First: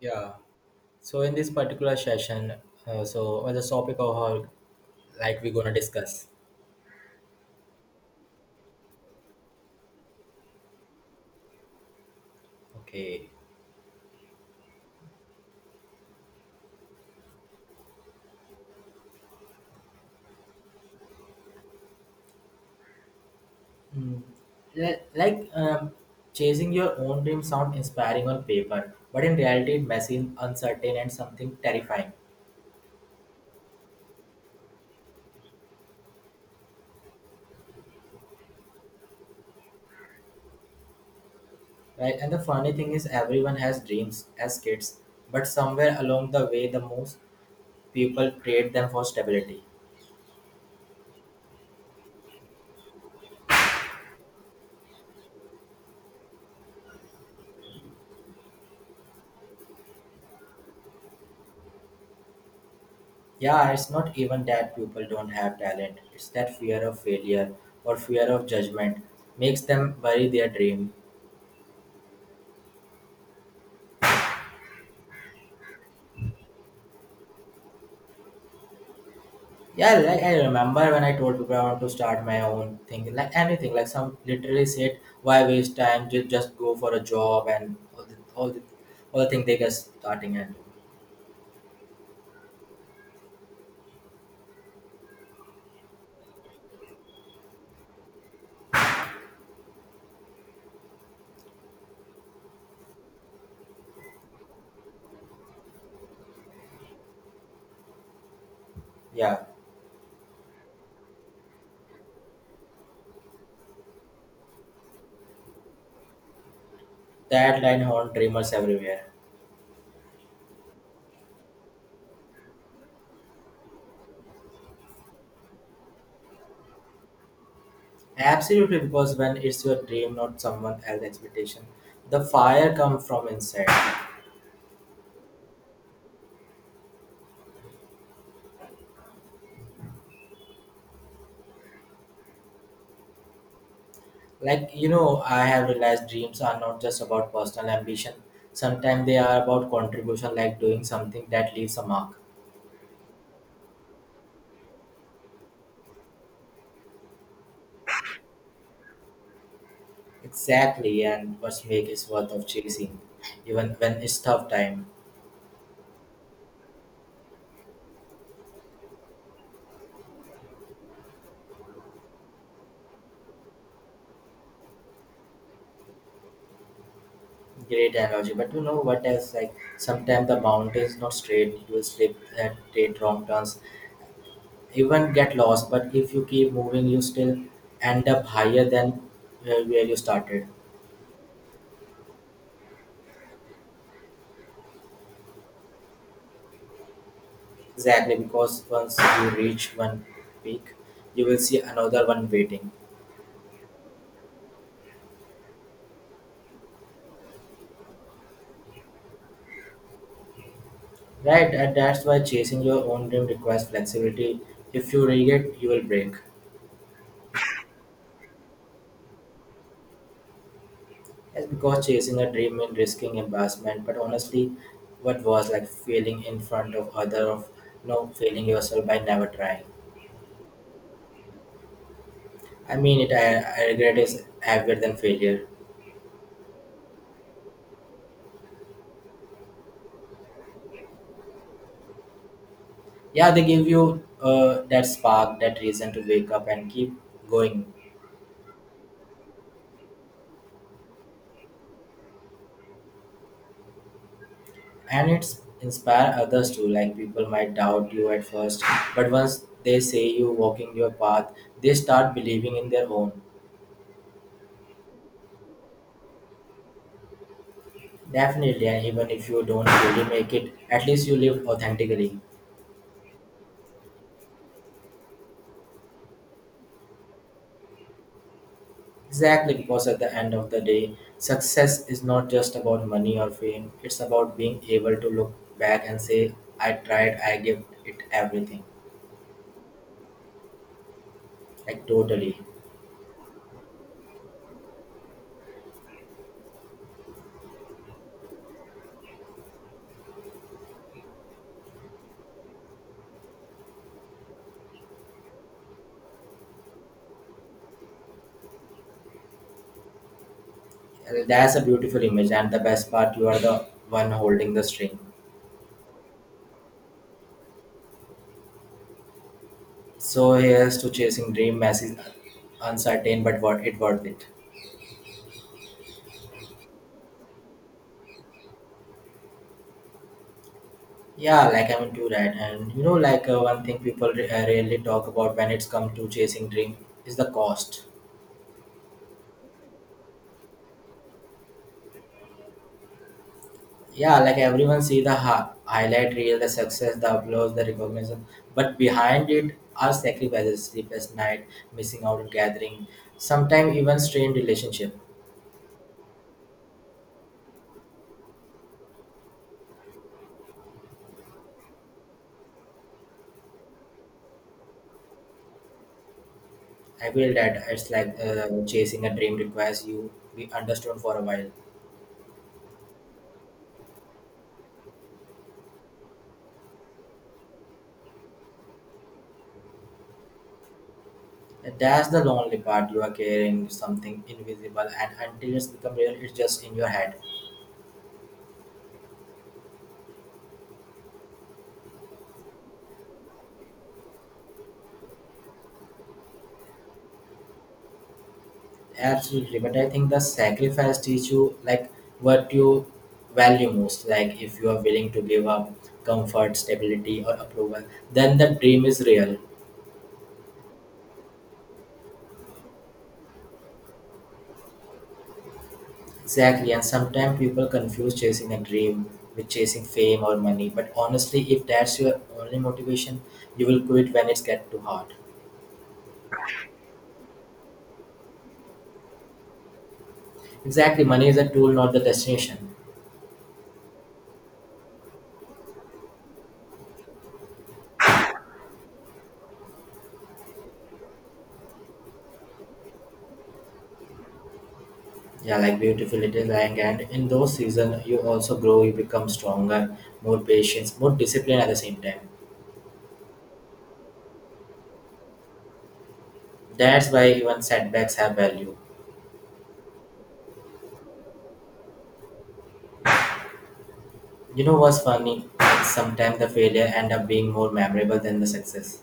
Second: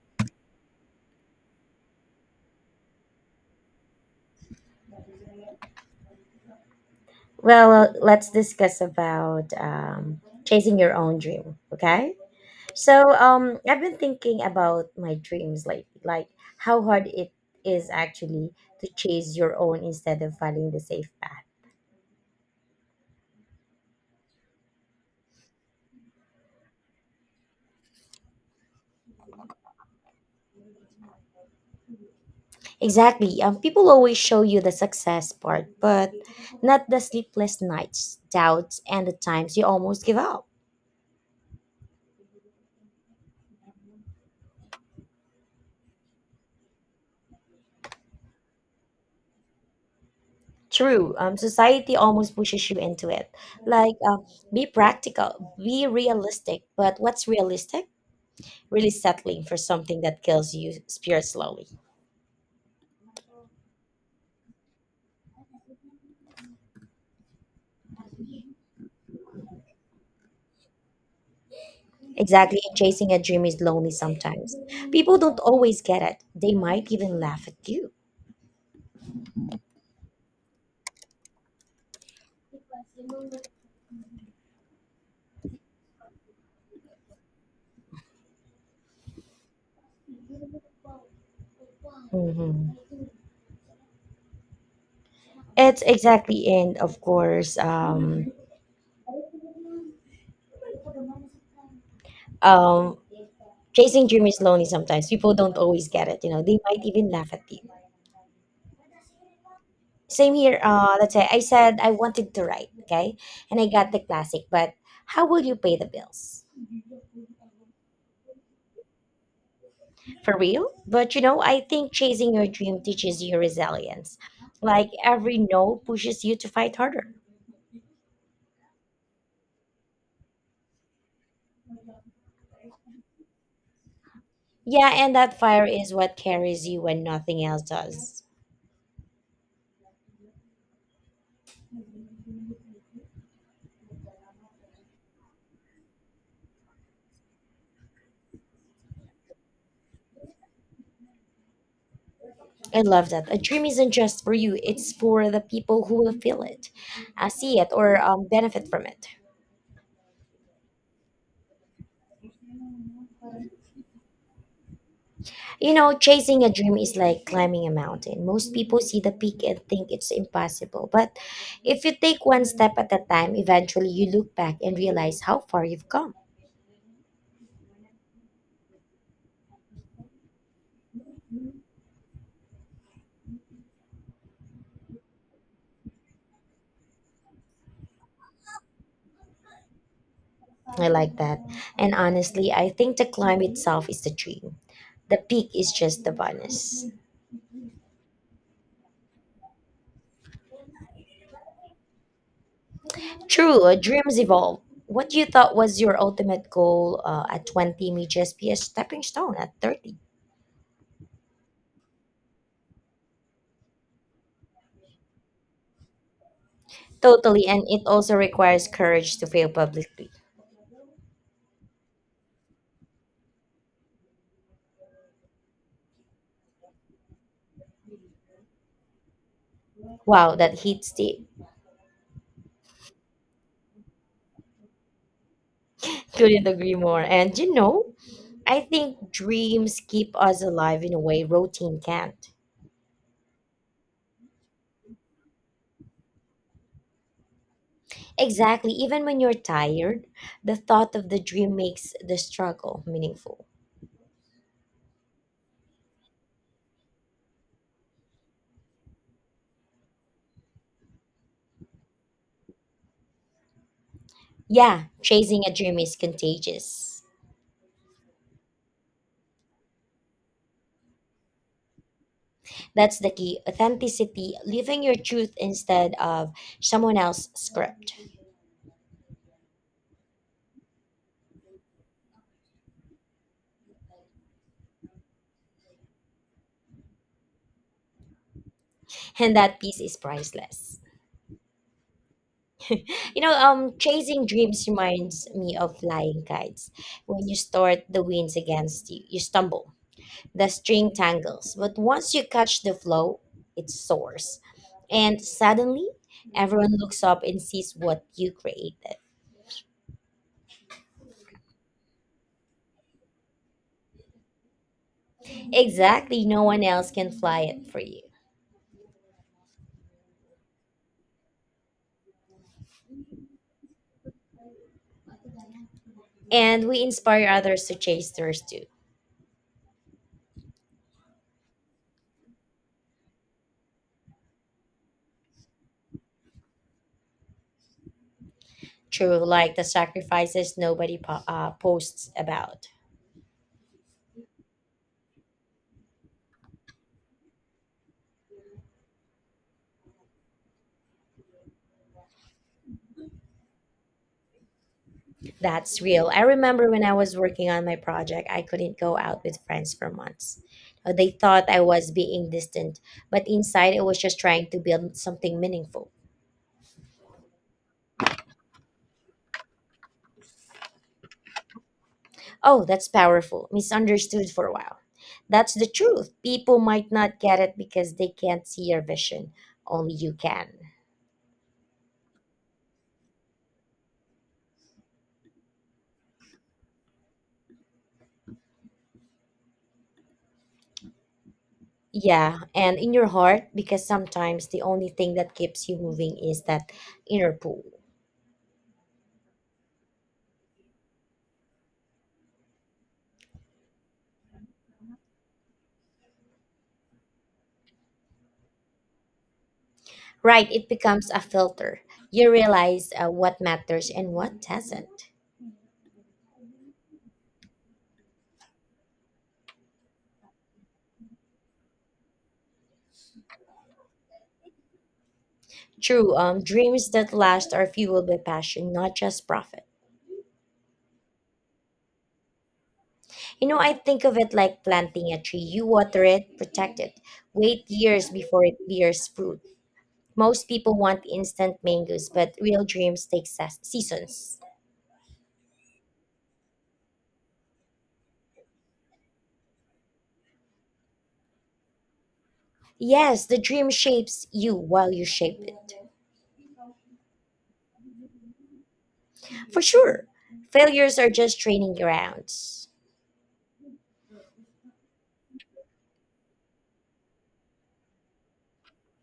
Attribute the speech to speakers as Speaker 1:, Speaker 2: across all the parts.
Speaker 1: Yeah. So in this particular session, so on the topic of how, like we're gonna discuss.
Speaker 2: Well, let's discuss about chasing your own dream. Okay. So,
Speaker 1: Okay.
Speaker 2: um, I've been thinking about my dreams lately, like how hard it is actually to chase your own instead of following the safe path.
Speaker 1: Mm. Like chasing your own dream sound inspiring on paper, but in reality it messy, uncertain, and something terrifying.
Speaker 2: Exactly. People always show you the success part, but not the sleepless nights, doubts, and the times you almost give up.
Speaker 1: Right. And the funny thing is, everyone has dreams as kids, but somewhere along the way, the most people create them for stability.
Speaker 2: True. Society almost pushes you into it. Like, be practical, be realistic. But what's realistic? Really settling for something that kills you spirit slowly.
Speaker 1: Yeah, it's not even that people don't have talent. It's that fear of failure or fear of judgment makes them bury their dream.
Speaker 2: Exactly, and chasing a dream is lonely sometimes. People don't always get it. They might even laugh at you.
Speaker 1: Yeah, like I remember when I told people I want to start my own thing, like anything, like some literally said, why waste time? Just go for a job and all the thing they get starting and
Speaker 2: Hmm. It's exactly, and of course, um, chasing dream is lonely sometimes. People don't always get it. You know, they might even laugh at you.
Speaker 1: yeah,
Speaker 2: Same here. Let's say I said I wanted to write, okay, and I got the classic, but how will you pay the bills?
Speaker 1: that line haunt dreamers everywhere.
Speaker 2: For real. But you know, I think chasing your dream teaches you resilience. Like every no pushes you to fight harder.
Speaker 1: Absolutely, because when it's your dream, not someone else's expectation, the fire comes from inside.
Speaker 2: Yeah, and that fire is what carries you when nothing else does.
Speaker 1: Like you know I have realized dreams are not just about personal ambition, sometimes they are about contribution, like doing something that leaves a mark.
Speaker 2: I love that. A dream isn't just for you, it's for the people who will feel it, see it, or benefit from it.
Speaker 1: Exactly, and what make is worth of chasing even when it's tough time.
Speaker 2: You know, chasing a dream is like climbing a mountain. Most people see the peak and think it's impossible. But if you take one step at a time, eventually you look back and realize how far you've come.
Speaker 1: Great analogy, but you know what else, like sometimes the mountain is not straight, you will slip and take wrong turns, even get lost, but if you keep moving you still end up higher than where you started.
Speaker 2: I like that. And honestly, I think the climb itself is the dream. The peak is just the bonus.
Speaker 1: Exactly, because once you reach one peak, you will see another one waiting.
Speaker 2: True, dreams evolve. What you thought was your ultimate goal at 20 may just be a stepping stone at 30.
Speaker 1: Right, and that's why chasing your own dream requires flexibility. If you rig it, you will break.
Speaker 2: Totally, and it also requires courage to fail publicly.
Speaker 1: That's because chasing a dream means risking embarrassment, but honestly, what was like failing in front of other of no, failing yourself by never trying.
Speaker 2: Wow, that hits deep.
Speaker 1: I mean it. I regret is heavier than failure.
Speaker 2: Couldn't agree more. And you know, I think dreams keep us alive in a way routine can't.
Speaker 1: Yeah, they give you that spark, that reason to wake up and keep going.
Speaker 2: Exactly, even when you're tired, the thought of the dream makes the struggle meaningful.
Speaker 1: And it's inspire others too. Like people might doubt you at first, but once they say you walking your path, they start believing in their own.
Speaker 2: Yeah, chasing a dream is contagious.
Speaker 1: Definitely, and even if you don't really make it, at least you live authentically.
Speaker 2: That's the key authenticity, living your truth instead of someone else's script.
Speaker 1: Exactly, because at the end of the day success is not just about money or fame, it's about being able to look back and say I tried, I gave it everything.
Speaker 2: And that piece is priceless.
Speaker 1: Like totally.
Speaker 2: You know, chasing dreams reminds me of flying kites. When you start, the winds against you, you stumble, the string tangles. But once you catch the flow, it soars. And suddenly, everyone looks up and sees what you created.
Speaker 1: That's a beautiful image, and the best part, you are the one holding the string.
Speaker 2: Exactly, no one else can fly it for you.
Speaker 1: So here's to chasing dream message, uncertain, but what it worth it.
Speaker 2: And we inspire others to chase theirs too
Speaker 1: Yeah, like I'm into that, and you know, like one thing people rarely talk about when it's come to chasing dream is the cost.
Speaker 2: through like the sacrifices nobody posts about.
Speaker 1: Yeah, like everyone see the highlight reel, the success, the applause, the recognition, but behind it are sacrifices, sleepless night, missing out on gathering, sometimes even strained relationship.
Speaker 2: That's real. I remember when I was working on my project, I couldn't go out with friends for months. They thought I was being distant, but inside I was just trying to build something meaningful.
Speaker 1: I feel that, it's like chasing a dream requires you be understood for a while.
Speaker 2: Oh, that's powerful. Misunderstood for a while. That's the truth. People might not get it because they can't see your vision. Only you can.
Speaker 1: That's the lonely part. You are carrying something invisible, and until it's become real, it's just in your head.
Speaker 2: Yeah, and in your heart, because sometimes the only thing that keeps you moving is that inner pull.
Speaker 1: Absolutely. But I think the sacrifice teach you like what you value most. Like if you are willing to give up comfort, stability, or approval, then the dream is real.
Speaker 2: Right, it becomes a filter. You realize what matters and what doesn't.
Speaker 1: Exactly. And sometimes people confuse chasing a dream with chasing fame or money. But honestly, if that's your only motivation, you will quit when it's get too hard.
Speaker 2: True, dreams that last are fueled by passion, not just profit.
Speaker 1: Exactly. Money is a tool, not the destination.
Speaker 2: You know, I think of it like planting a tree. You water it, protect it, wait years before it bears fruit. Most people want instant mangoes, but real dreams take seasons.
Speaker 1: Yeah, like beautiful it is, like and in those seasons you also grow, you become stronger, more patience, more disciplined at the same time.
Speaker 2: Yes, the dream shapes you while you shape it.
Speaker 1: That's why even setbacks have value.
Speaker 2: For sure, failures are just training grounds.
Speaker 1: You know what's funny? Sometimes the failure end up being more memorable than the success.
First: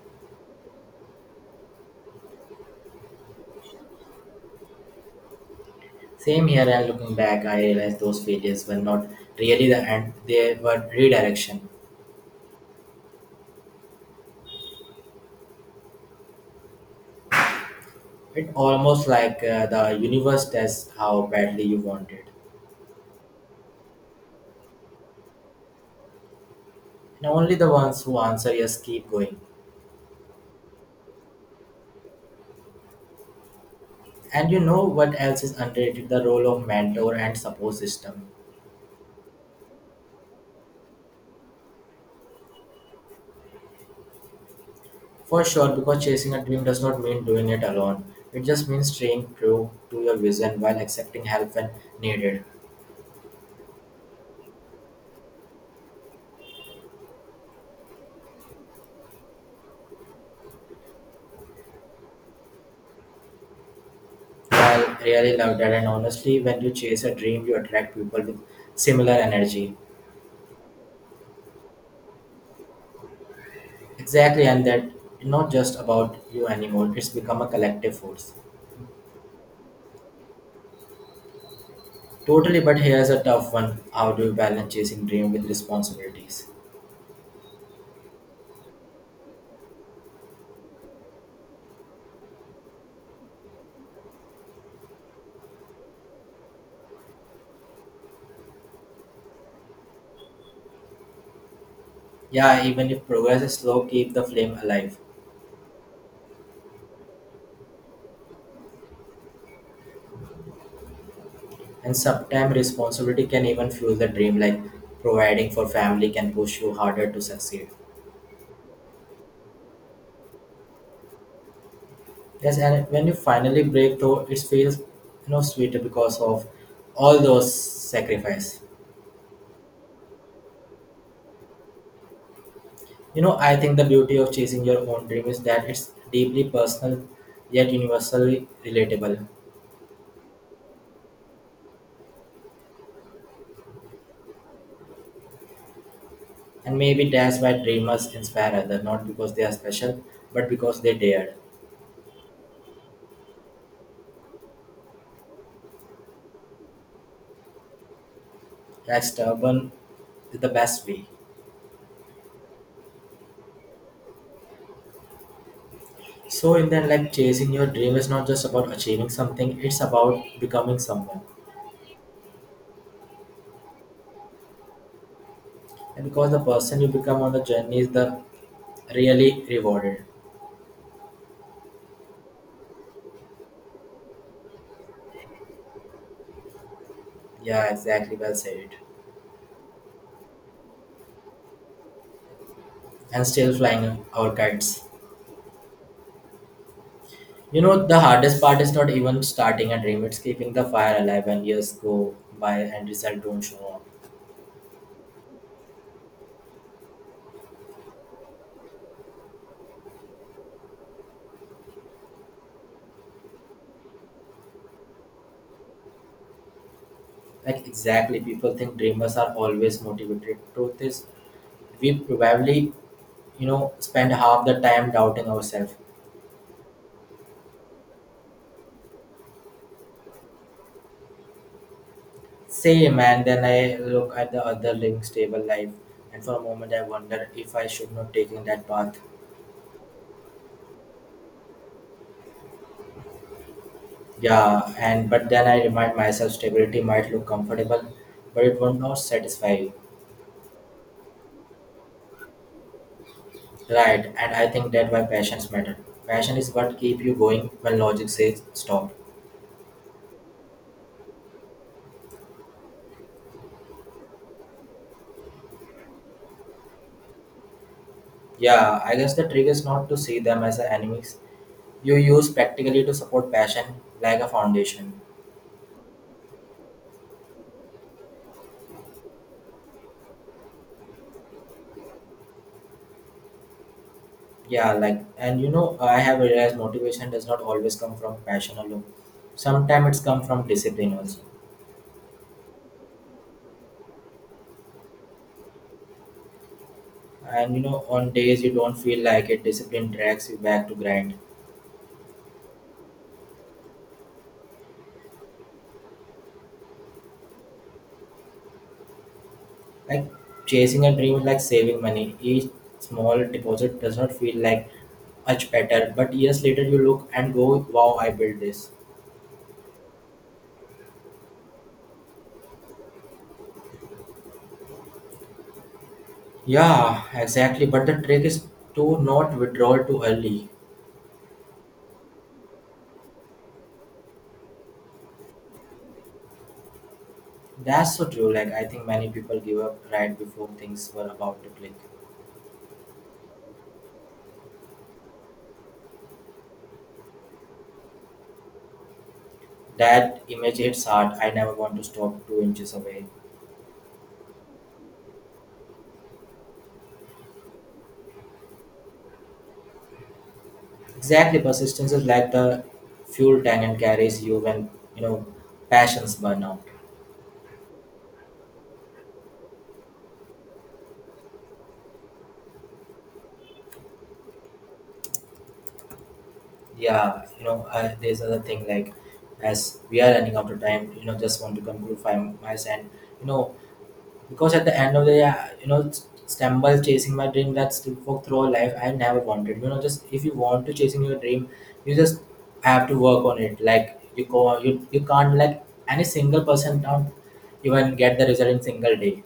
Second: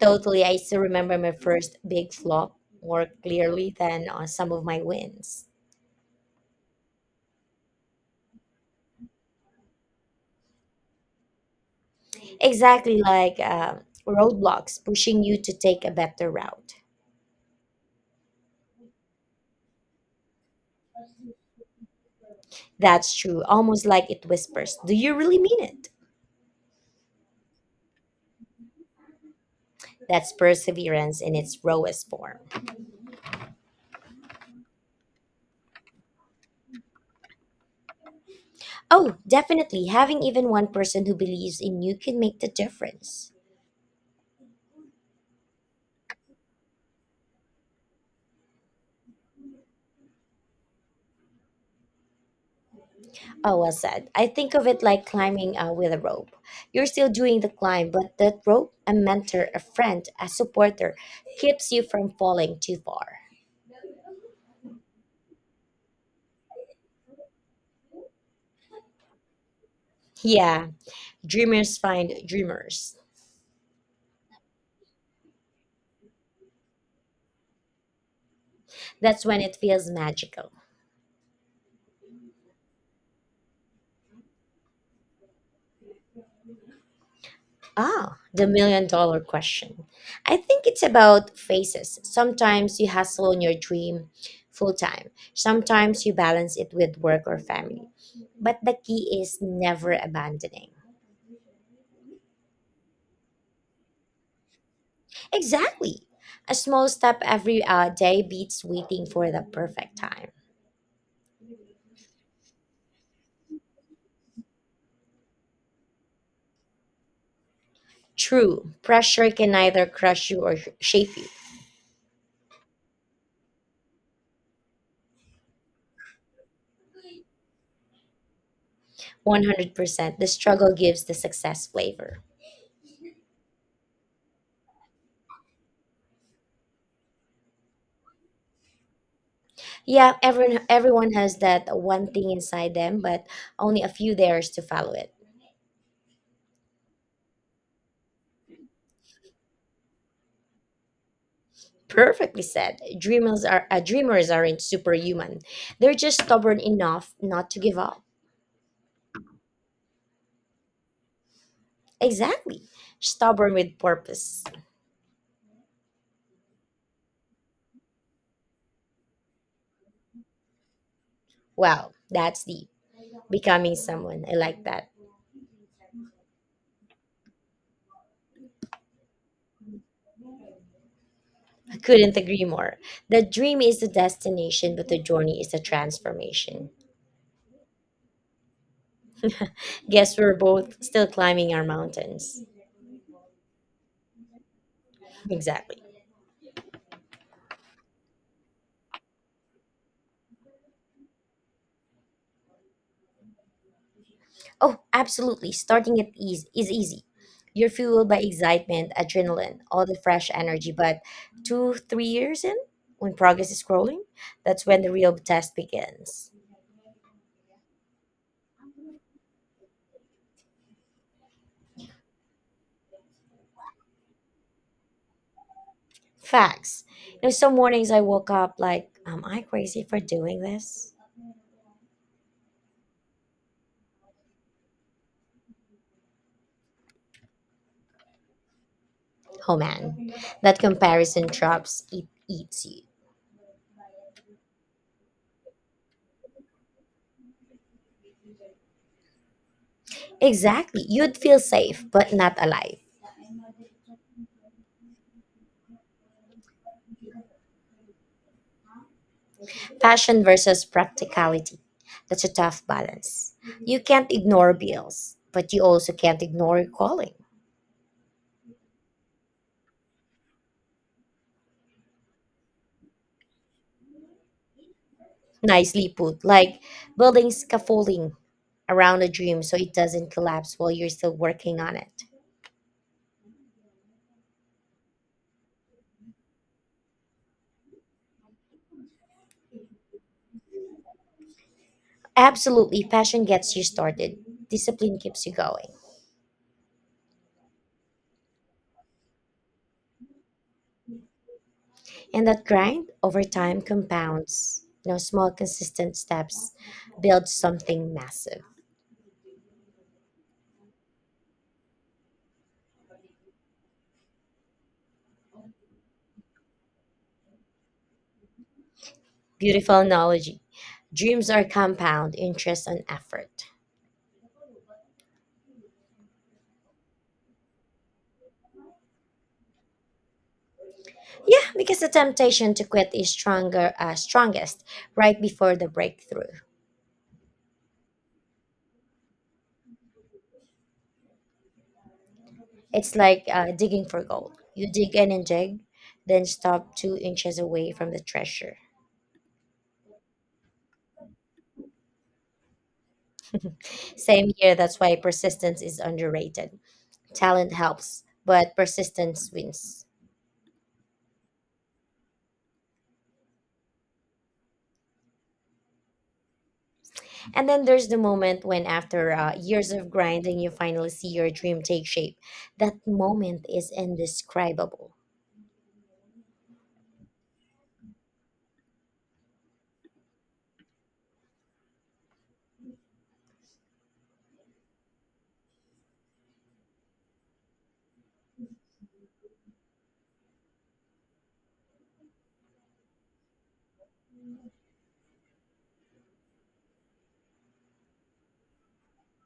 Speaker 2: Totally, I still remember my first big flop more clearly than on some of my wins.
Speaker 1: Same here, and looking back I realized those failures were not really the end, they were redirection.
Speaker 2: Exactly, like roadblocks pushing you to take a better route.
Speaker 1: It almost like the universe tests how badly you want it.
Speaker 2: That's true, almost like it whispers, do you really mean it?
Speaker 1: And only the ones who answer yes keep going.
Speaker 2: That's perseverance in its rawest form.
Speaker 1: And you know what else is underrated? The role of mentor and support system.
Speaker 2: Oh, definitely, having even one person who believes in you can make the difference.
Speaker 1: For sure, because chasing a dream does not mean doing it alone. It just means staying true to your vision while accepting help when needed.
Speaker 2: Oh, well said. I think of it like climbing with a rope. You're still doing the climb, but that rope, a mentor, a friend, a supporter, keeps you from falling too far.
Speaker 1: I really love that, and honestly, when you chase a dream, you attract people with similar energy.
Speaker 2: Yeah, dreamers find dreamers.
Speaker 1: Exactly, and that not just about you anymore. It's become a collective force.
Speaker 2: That's when it feels magical.
Speaker 1: Totally, but here's a tough one. How do you balance chasing dream with responsibilities?
Speaker 2: Ah, the million-dollar question. I think it's about phases. Sometimes you hustle on your dream full time, sometimes you balance it with work or family. But the key is never abandoning.
Speaker 1: Yeah, even if progress is slow, keep the flame alive.
Speaker 2: Exactly. A small step every day beats waiting for the perfect time.
Speaker 1: And sometimes responsibility can even fuel the dream, like providing for family can push you harder to succeed.
Speaker 2: True, pressure can either crush you or shape you.
Speaker 1: Yes, and when you finally break through, it feels you know sweeter because of all those sacrifice.
Speaker 2: 100%. The struggle gives the success flavor.
Speaker 1: You know, I think the beauty of chasing your own dream is that it's deeply personal yet universally relatable.
Speaker 2: Yeah, everyone has that one thing inside them, but only a few dares to follow it.
Speaker 1: And maybe that's why dreamers inspire others, not because they are special, but because they dared.
Speaker 2: Perfectly said. Dreamers aren't superhuman. They're just stubborn enough not to give up.
Speaker 1: Like stubborn is the best way.
Speaker 2: Exactly. Stubborn with purpose.
Speaker 1: So in that, like chasing your dream is not just about achieving something, it's about becoming someone.
Speaker 2: Wow, that's deep. Becoming someone. I like that.
Speaker 1: And because the person you become on the journey is the really rewarded.
Speaker 2: I couldn't agree more. The dream is the destination, but the journey is the transformation.
Speaker 1: Yeah, exactly, well said.
Speaker 2: Guess we're both still climbing our mountains.
Speaker 1: And still flying our kites.
Speaker 2: Exactly.
Speaker 1: You know the hardest part is not even starting a dream, it's keeping the fire alive when years go by and results don't show up.
Speaker 2: Oh, absolutely. Starting at ease is easy. You're fueled by excitement, adrenaline, all the fresh energy, but two, 3 years in, when progress is growing, that's when the real test begins.
Speaker 1: Like exactly, people think dreamers are always motivated. Truth is we probably, you know, spend half the time doubting ourselves.
Speaker 2: Facts. You know, some mornings I woke up like, am I crazy for doing this?
Speaker 1: Same, and then I look at the other links table life, and for a moment I wonder if I should not taking that path.
Speaker 2: Oh man, that comparison traps, it eats you.
Speaker 1: Yeah, and but then I remind myself stability might look comfortable, but it will not satisfy. You.
Speaker 2: Exactly. You'd feel safe, but not alive.
Speaker 1: Right, and I think that why passions matter. Passion is what keep you going when logic says stop.
Speaker 2: Passion versus practicality. That's a tough balance. You can't ignore bills, but you also can't ignore your calling.
Speaker 1: Yeah, I guess the trick is not to see them as enemies. You use practically to support passion like a foundation.
Speaker 2: Nicely put, like building scaffolding around a dream so it doesn't collapse while you're still working on it.
Speaker 1: Yeah, like and you know I have realized motivation does not always come from passion alone, sometimes it's come from discipline also.
Speaker 2: Absolutely, passion gets you started. Discipline keeps you going.
Speaker 1: And you know on days you don't feel like it, discipline drags you back to grind.
Speaker 2: And that grind over time compounds. You know, small consistent steps build something massive.
Speaker 1: Like chasing a dream is like saving money, each small deposit does not feel like much better, but years later you look and go wow, I built this.
Speaker 2: Beautiful analogy. Dreams are compound, interest and effort.
Speaker 1: Yeah exactly, but the trick is to not withdraw too early.
Speaker 2: Yeah, because the temptation to quit is stronger, strongest right before the breakthrough.
Speaker 1: That's so true, like I think many people give up right before things were about to click.
Speaker 2: It's like digging for gold. You dig in and dig, then stop 2 inches away from the treasure.
Speaker 1: That image hits hard. I never want to stop two inches away.
Speaker 2: Same here, that's why persistence is underrated. Talent helps, but persistence wins.
Speaker 1: Exactly. Persistence is like the fuel tank and carries you when, you know, passions burn out.
Speaker 2: And then there's the moment when, after years of grinding, you finally see your dream take shape. That moment is indescribable.
Speaker 1: Yeah, you know, there's another thing, like as we are running out of time, you know, just want to conclude by my side. You know, because at the end of the day you know stumble chasing my dream that's to work through all life, I never wanted, you know, just if you want to chasing your dream you just have to work on it, like you go, you can't like any single person don't even get the result in single day.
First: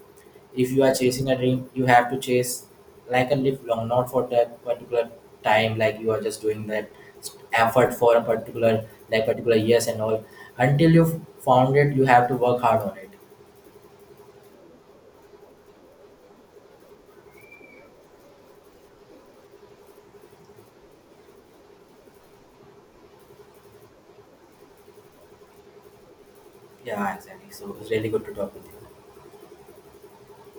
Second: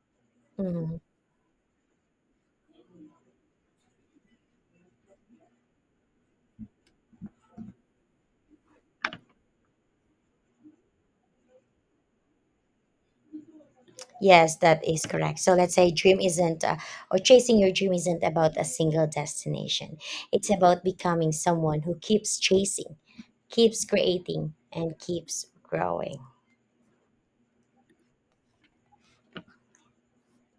Speaker 1: If you are
Speaker 2: Mhm.
Speaker 1: chasing a dream you have to chase like a live long, not for that particular time, like you are just doing that effort for a particular like particular years and all until you found it, you have to work hard on it.
Speaker 2: Yes, that is correct. So let's say dream isn't, or chasing your dream isn't about a single destination. It's about becoming someone who keeps chasing, keeps creating, and keeps growing.
Speaker 1: Yeah, exactly. So it was really good to talk with you.